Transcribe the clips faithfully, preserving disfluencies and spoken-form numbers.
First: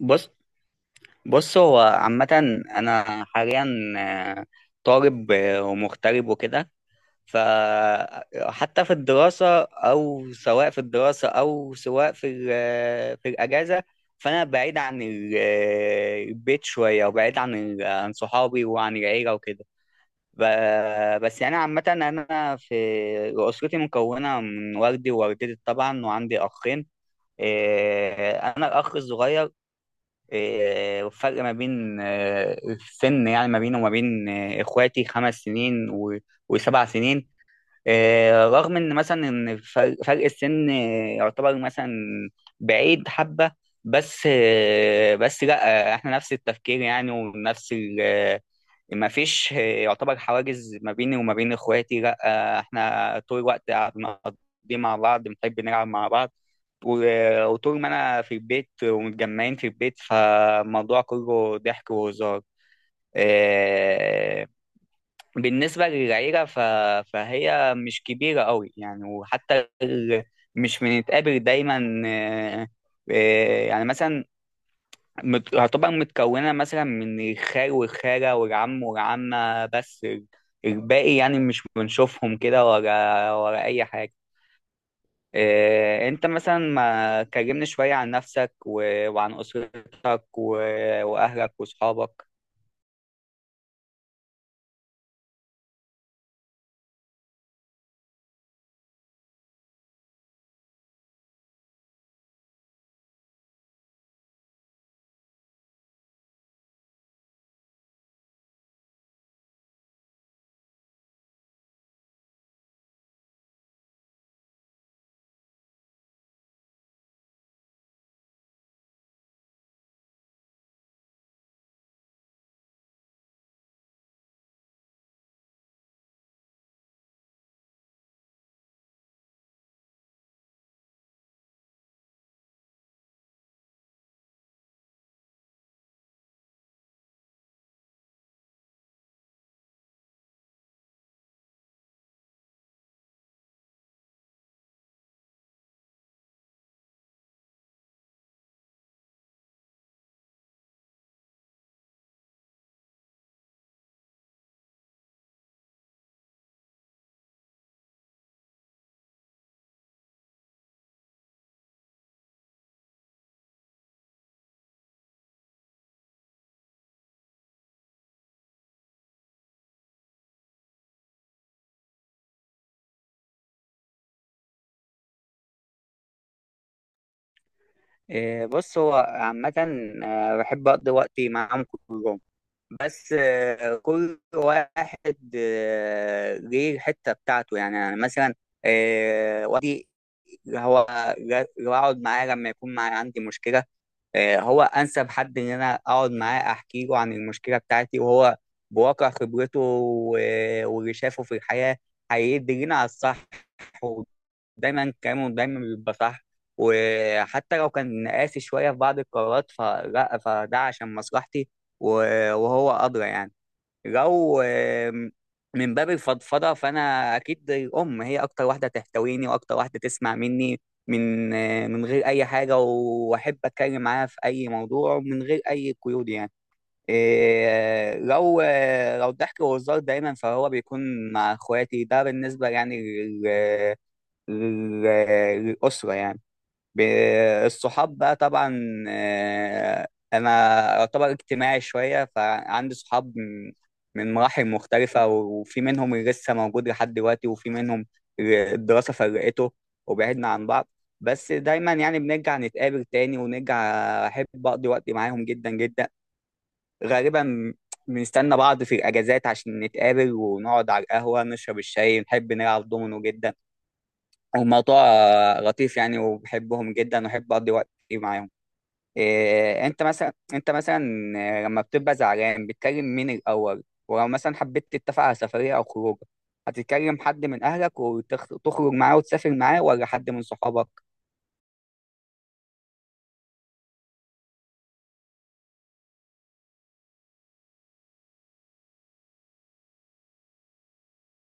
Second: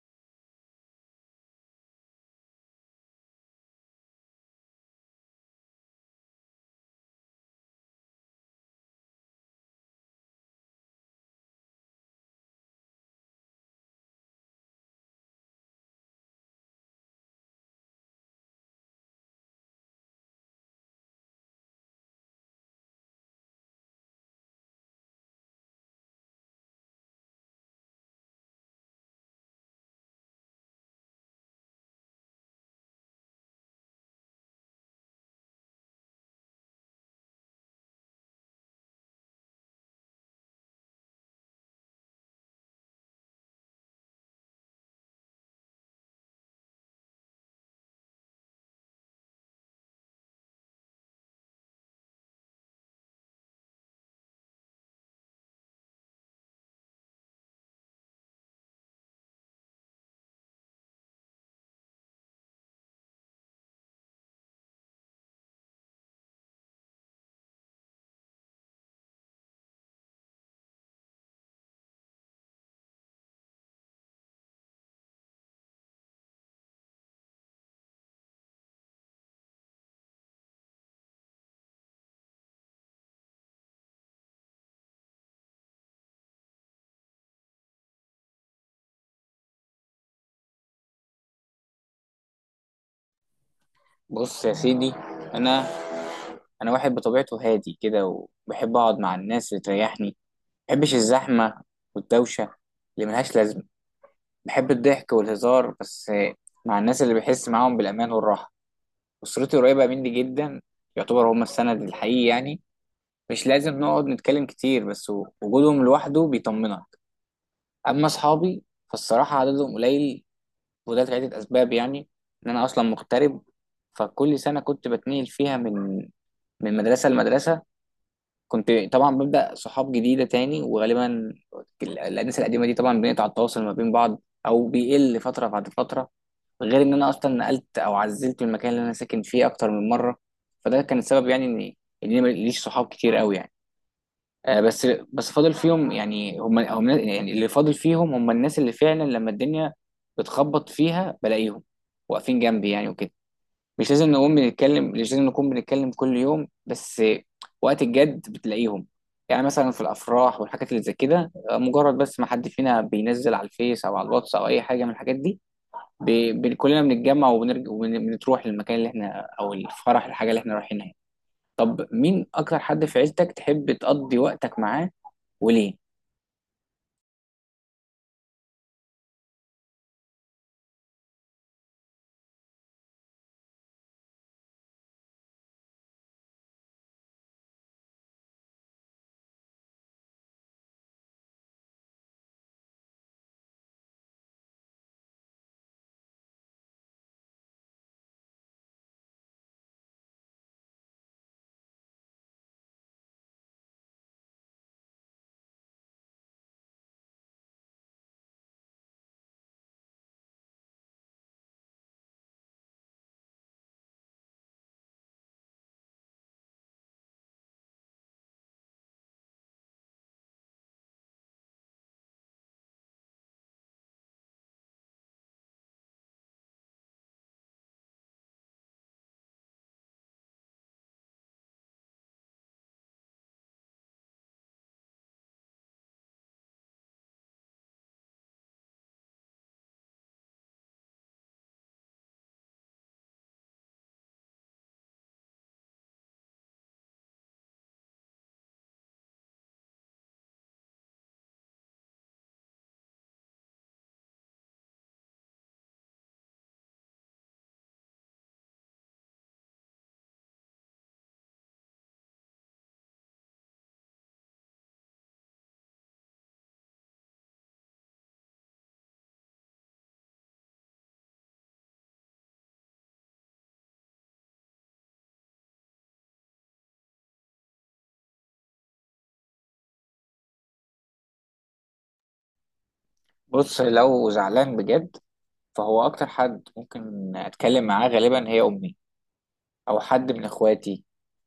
بص بص هو عامة أنا حاليا، آه، طالب، آه، ومغترب وكده. فحتى في الدراسة، أو سواء في الدراسة أو سواء في ال- آه، في الأجازة، فأنا بعيد عن ال- آه، البيت شوية، وبعيد عن ال- عن صحابي وعن العيلة وكده. ب- بس يعني عامة، أنا في أسرتي مكونة من والدي ووالدتي طبعا، وعندي أخين. آه، أنا الأخ الصغير. إيه، والفرق ما بين آه، السن، يعني ما بينه وما بين آه، اخواتي خمس سنين و- وسبع سنين. آه، رغم ان مثلا ان فرق فرق السن آه، يعتبر مثلا بعيد حبة، بس آه، بس لا آه، احنا نفس التفكير، يعني ونفس ال- ما فيش يعتبر حواجز ما بيني وما بين اخواتي، لا. آه، احنا طول الوقت بنقضي مع بعض، بنحب نلعب مع بعض. و- وطول ما انا في البيت ومتجمعين في البيت، فالموضوع كله ضحك وهزار. آه، بالنسبة للعيلة، ف- فهي مش كبيرة قوي يعني، وحتى ال- مش بنتقابل دايما. آه، آه، يعني مثلا مت... هتبقى متكونة مثلا من الخال والخالة والعم والعمة، بس ال- الباقي يعني مش بنشوفهم كده، ولا ولا أي حاجة. إيه... أنت مثلا ما كلمني شوية عن نفسك و... وعن أسرتك و... وأهلك وأصحابك. بص يا سيدي. انا انا واحد بطبيعته هادي كده، وبحب اقعد مع الناس اللي تريحني. ما بحبش الزحمه والدوشه اللي ملهاش لازمه. بحب الضحك والهزار، بس مع الناس اللي بحس معاهم بالامان والراحه. اسرتي قريبه مني جدا، يعتبر هم السند الحقيقي يعني. مش لازم نقعد نتكلم كتير، بس وجودهم لوحده بيطمنك. اما اصحابي فالصراحه عددهم قليل، وده لعدة أسباب يعني. إن أنا أصلا مغترب، فكل سنة كنت بتنقل فيها من من مدرسة لمدرسة. كنت طبعا ببدأ صحاب جديدة تاني، وغالبا ال- الناس القديمة دي طبعا بنقطع التواصل ما بين بعض أو بيقل فترة بعد فترة. غير إن أنا أصلا نقلت أو عزلت من المكان اللي أنا ساكن فيه أكتر من مرة. فده كان السبب يعني إن إن أنا ماليش صحاب كتير أوي يعني. آه، بس بس فاضل فيهم يعني، هم هم يعني اللي فاضل فيهم هم الناس اللي فعلا لما الدنيا بتخبط فيها بلاقيهم واقفين جنبي يعني وكده. مش لازم نقوم بنتكلم، مش لازم نكون بنتكلم كل يوم، بس وقت الجد بتلاقيهم. يعني مثلا في الافراح والحاجات اللي زي كده، آه، مجرد بس ما حد فينا بينزل على الفيس او على الواتس او اي حاجه من الحاجات دي، ب... ب... كلنا بنتجمع وبنرجع وبنروح للمكان اللي احنا او الفرح الحاجه اللي احنا رايحينها. طب مين اكتر حد في عيلتك تحب تقضي وقتك معاه، وليه؟ إيه... بص، هو عامة آه، بحب أقضي وقتي معاهم كلهم، بس آه، كل واحد آه، ليه الحتة بتاعته. يعني أنا مثلا آه، هو جا- بقعد معاه لما يكون معايا، عندي مشكلة. آه، هو أنسب حد إن أنا أقعد معاه أحكي له عن المشكلة بتاعتي، وهو بواقع خبرته و- واللي شافه في الحياة، هيدلنا على الصح. ودايما كلامه دايما بيبقى صح، وحتى لو كان قاسي شوية في بعض القرارات، فلا فده عشان مصلحتي. و- وهو أدرى يعني. لو آم، من باب الفضفضه، فانا اكيد الام هي اكتر واحده تحتويني واكتر واحده تسمع مني من آه، من غير اي حاجه، واحب اتكلم معاها في اي موضوع ومن غير اي قيود يعني. إيه، لو آه، لو الضحك والهزار دايما، فهو بيكون مع اخواتي. ده بالنسبه يعني لل- لل- للاسره يعني. ب- الصحاب بقى طبعا، آه، انا اعتبر اجتماعي شويه، فعندي صحاب من من مراحل مختلفه، وفي منهم اللي لسه موجود لحد دلوقتي، وفي منهم اللي الدراسه فرقته وبعدنا عن بعض. بس دايما يعني بنرجع نتقابل تاني، ونرجع احب اقضي وقت معاهم جدا جدا. غالبا بنستنى بعض في الاجازات عشان نتقابل ونقعد على القهوه، نشرب الشاي، نحب نلعب دومينو جدا. هو موضوع آه، لطيف يعني، وبحبهم جدا وأحب أقضي وقت كتير معاهم. إيه، أنت مثلا أنت مثلا، آه، لما بتبقى زعلان، بتكلم مين الأول؟ ولو مثلا حبيت تتفق على سفرية أو خروج، هتتكلم حد من أهلك وتخرج معاه وتسافر معاه، ولا حد من صحابك؟ بص، لو زعلان بجد فهو اكتر حد ممكن اتكلم معاه غالبا هي امي، او حد من اخواتي،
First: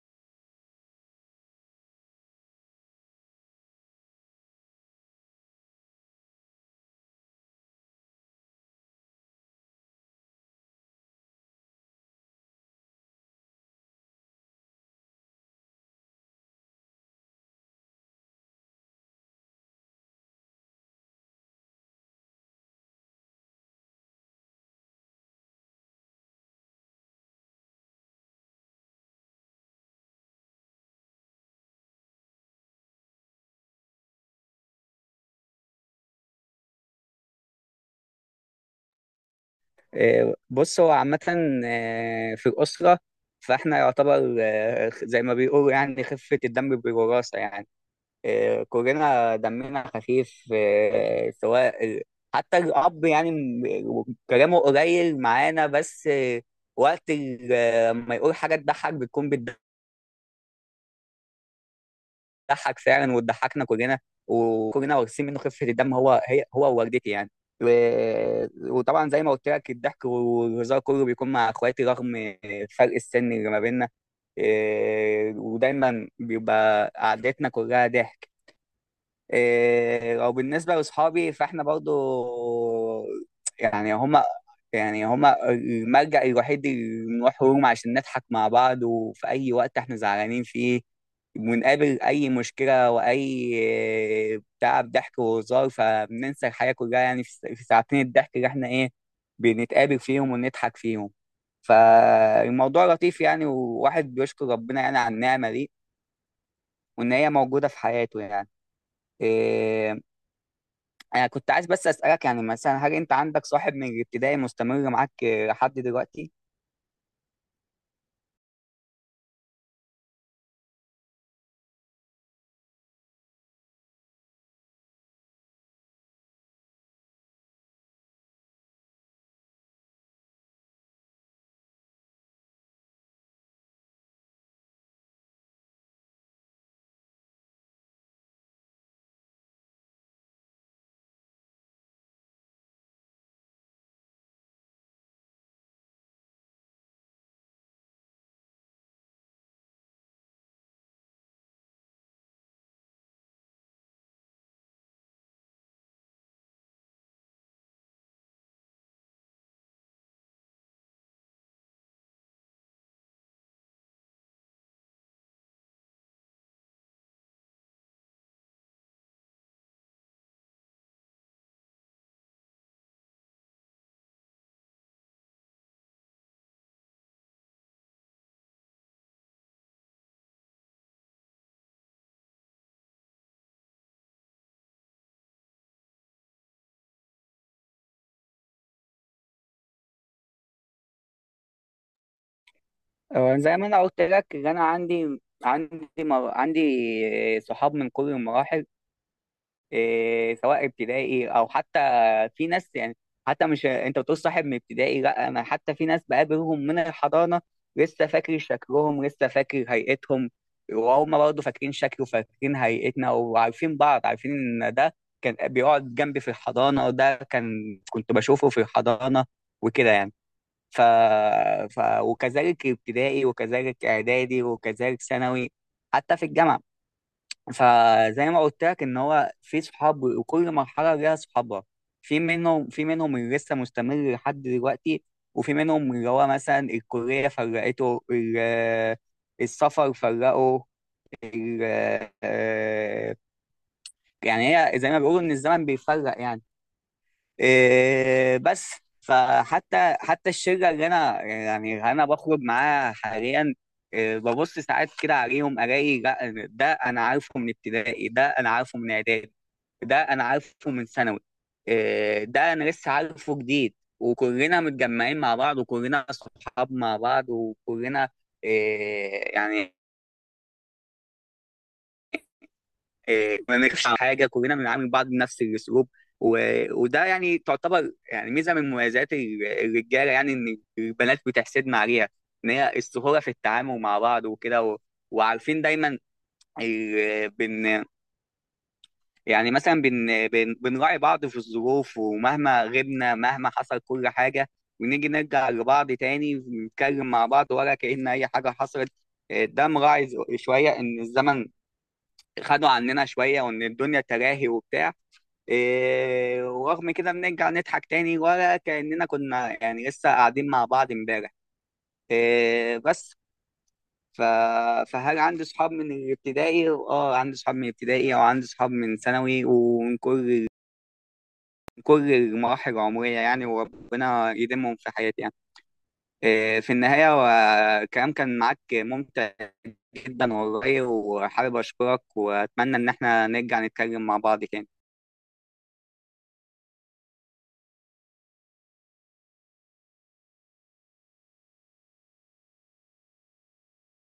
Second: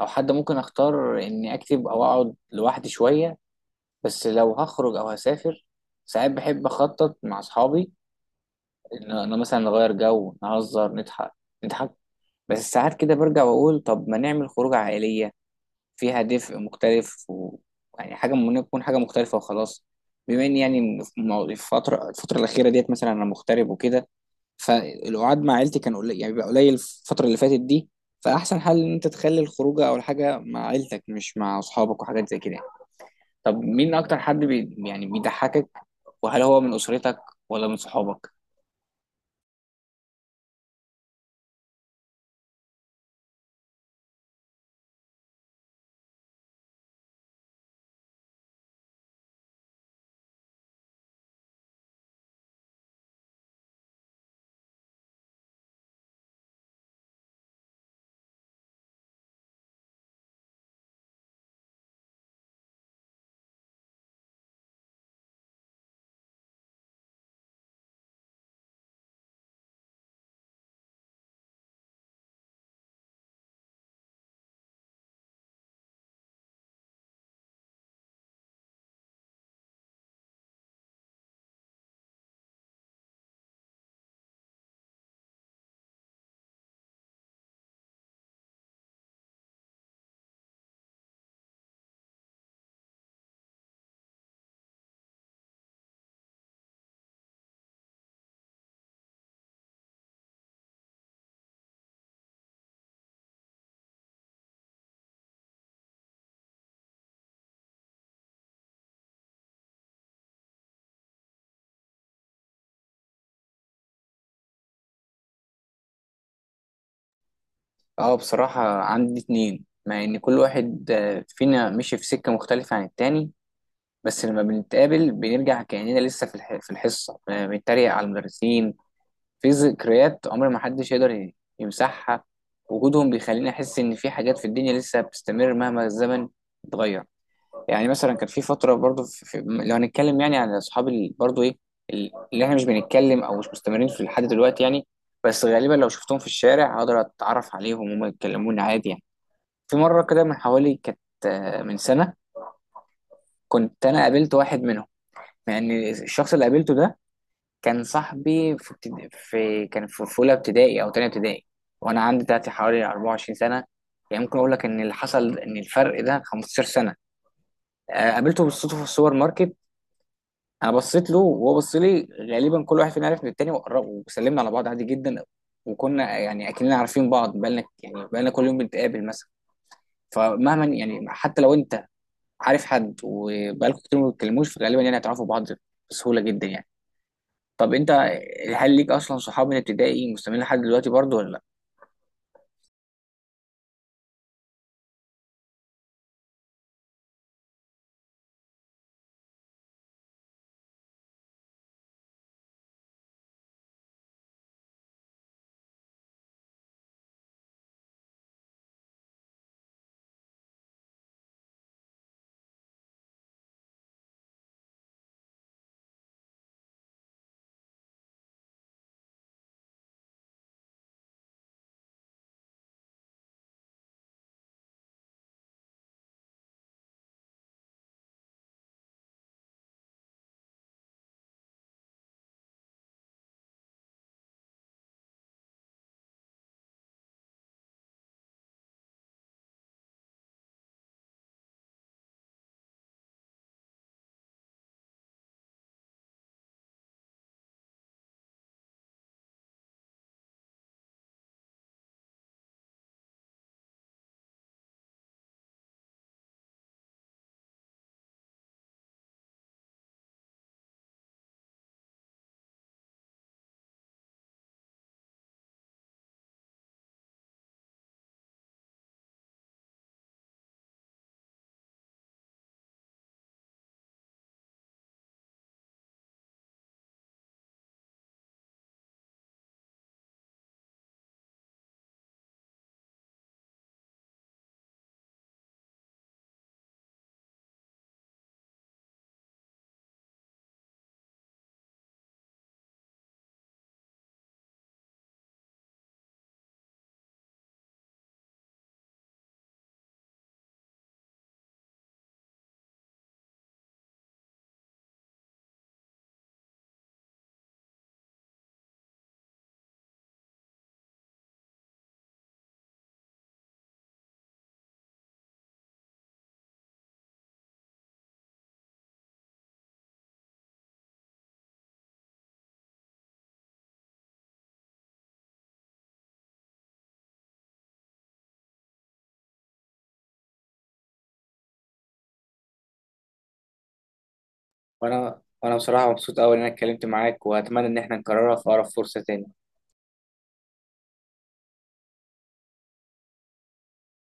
او حد ممكن اختار اني اكتب او اقعد لوحدي شويه. بس لو هخرج او هسافر، ساعات بحب اخطط مع اصحابي ان انا مثلا نغير جو، نهزر، نضحك نضحك. بس ساعات كده برجع واقول طب ما نعمل خروجه عائليه فيها دفء مختلف، و... يعني حاجه ممكن تكون حاجه مختلفه وخلاص. بما اني يعني في مو- في الفتره الفتره الاخيره ديت مثلا انا مغترب وكده، فالقعاد مع عيلتي كان قليل، يعني بيبقى قليل الفترة اللي فاتت دي. فأحسن حل إن أنت تخلي الخروجة أو الحاجة مع عيلتك مش مع أصحابك وحاجات زي كده. طب مين أكتر حد بي يعني بيضحكك، وهل هو من أسرتك ولا من صحابك؟ إيه، بص، هو عامة آه، في الأسرة، فإحنا يعتبر آه، زي ما بيقولوا يعني خفة الدم بالوراثة يعني. آه، كلنا دمنا خفيف، آه، سواء ال- حتى الأب، يعني م- كلامه قليل معانا، بس آه، وقت ال- آه، لما يقول حاجة تضحك، بتكون بتضحك فعلا وتضحكنا كلنا. وكلنا واخدين منه خفة الدم، هو هي هو ووالدتي يعني. و- وطبعا زي ما قلت لك، الضحك والهزار كله بيكون مع اخواتي، رغم فرق السن اللي ما بيننا. آه، ودايما بيبقى قعدتنا كلها ضحك. إيه، او بالنسبه لاصحابي، فاحنا برضو يعني هما يعني هما الملجأ الوحيد اللي بنروح لهم عشان نضحك مع بعض. وفي اي وقت احنا زعلانين فيه، بنقابل اي مشكله واي بتاع، ضحك وهزار فبننسى الحياه كلها يعني، في في ساعتين الضحك اللي احنا ايه، بنتقابل فيهم ونضحك فيهم. فالموضوع لطيف يعني، وواحد بيشكر ربنا يعني على النعمه دي وان هي موجوده في حياته يعني. إيه، انا كنت عايز بس اسالك، يعني مثلا هل انت عندك صاحب من الابتدائي مستمر معاك آه، لحد دلوقتي؟ أه، بصراحة عندي اتنين، مع إن كل واحد آه، فينا مشي في سكة مختلفة عن التاني. بس لما بنتقابل بنرجع كأننا لسه في الح- في الحصة آه، بنتريق على المدرسين. في ذكريات عمر ما حدش يقدر ي- يمسحها. وجودهم بيخليني احس ان في حاجات في الدنيا لسه بتستمر مهما الزمن اتغير. يعني مثلا كان في فتره برضو في في لو هنتكلم يعني عن اصحاب ال- برضو ايه، ال- اللي احنا مش بنتكلم او مش مستمرين في لحد دلوقتي يعني. بس غالبا لو شفتهم في الشارع هقدر اتعرف عليهم وهم يتكلموني عادي يعني. في مره كده من حوالي كانت آه، من سنه، كنت انا قابلت واحد منهم. يعني الشخص اللي قابلته ده كان صاحبي في, ابتد... في كان في في اولى ابتدائي او تانية ابتدائي. وانا عندي دلوقتي حوالي أربعة وعشرين سنه. يعني ممكن اقول لك ان اللي حصل ان الفرق ده خمسة عشر سنه. آه، قابلته بالصدفه في السوبر ماركت. انا بصيت له وهو بص لي، غالبا كل واحد فينا عرف من التاني، وقرب وسلمنا على بعض عادي جدا. وكنا يعني اكننا عارفين بعض بقالنا يعني بقالنا كل يوم بنتقابل مثلا. فمهما يعني حتى لو انت عارف حد وبقالكم كتير ما بتتكلموش، فغالبا يعني هتعرفوا بعض بسهوله جدا يعني. طب انت، هل ليك اصلا صحاب من ابتدائي مستمرين لحد دلوقتي برضو ولا لا؟ آه، زي ما انا قلت لك إن انا عندي عندي مر... عندي آه، صحاب من كل المراحل، إيه، سواء ابتدائي او حتى. في ناس يعني حتى، مش انت بتقول صاحب من ابتدائي؟ لا، انا حتى في ناس بقابلهم من الحضانه، لسه فاكر شكلهم، لسه فاكر هيئتهم، وهم برضه فاكرين شكله، فاكرين هيئتنا، وعارفين بعض. عارفين ان ده كان بيقعد جنبي في الحضانه، وده كان كنت بشوفه في الحضانه وكده يعني. ف... ف... وكذلك ابتدائي، وكذلك اعدادي، وكذلك ثانوي، حتى في الجامعه. فزي ما قلت لك ان هو في صحاب، وكل مرحله ليها صحابها. في منهم في منهم اللي لسه مستمر لحد دلوقتي، وفي منهم اللي هو مثلا الكليه فرقته، ال- السفر فرقه. ال- آه، يعني هي زي ما بيقولوا ان الزمن بيفرق يعني، إيه، بس. فحتى حتى الشله اللي انا يعني انا بخرج معاها حاليا، إيه، ببص ساعات كده عليهم، الاقي لا، ده انا عارفه من ابتدائي، ده انا عارفه من اعدادي، ده انا عارفه من ثانوي، إيه، ده انا لسه عارفه جديد. وكلنا متجمعين مع بعض، وكلنا صحاب مع بعض، وكلنا إيه يعني، إيه، ما نخافش على حاجه، كلنا بنعامل بعض بنفس الاسلوب. و... وده يعني تعتبر يعني ميزه من مميزات ال- الرجاله يعني، ان البنات بتحسدنا عليها، ان هي السهوله في التعامل مع بعض وكده. و... وعارفين دايما ال... بن يعني مثلا بن... بن... بنراعي بعض في الظروف، ومهما غبنا مهما حصل كل حاجه، ونيجي نرجع لبعض تاني ونتكلم مع بعض، ولا كأن اي حاجه حصلت. إيه، ده مراعي شويه ان الزمن خدوا عننا شويه، وان الدنيا تراهي وبتاع. إيه، ورغم كده بنرجع نضحك تاني، ولا كأننا كنا يعني لسه قاعدين مع بعض امبارح، إيه، بس. ف... فهل عندي صحاب من الابتدائي؟ اه، عندي صحاب من الابتدائي، او عندي صحاب من ثانوي ومن كل كل المراحل العمرية يعني، وربنا يديمهم في حياتي يعني. إيه، في النهاية، والكلام كان معاك ممتع جدا والله، وحابب أشكرك، وأتمنى إن احنا نرجع نتكلم مع بعض تاني. وانا وانا بصراحه مبسوط قوي ان انا اتكلمت معاك، واتمنى ان احنا نكررها في اقرب فرصه تاني.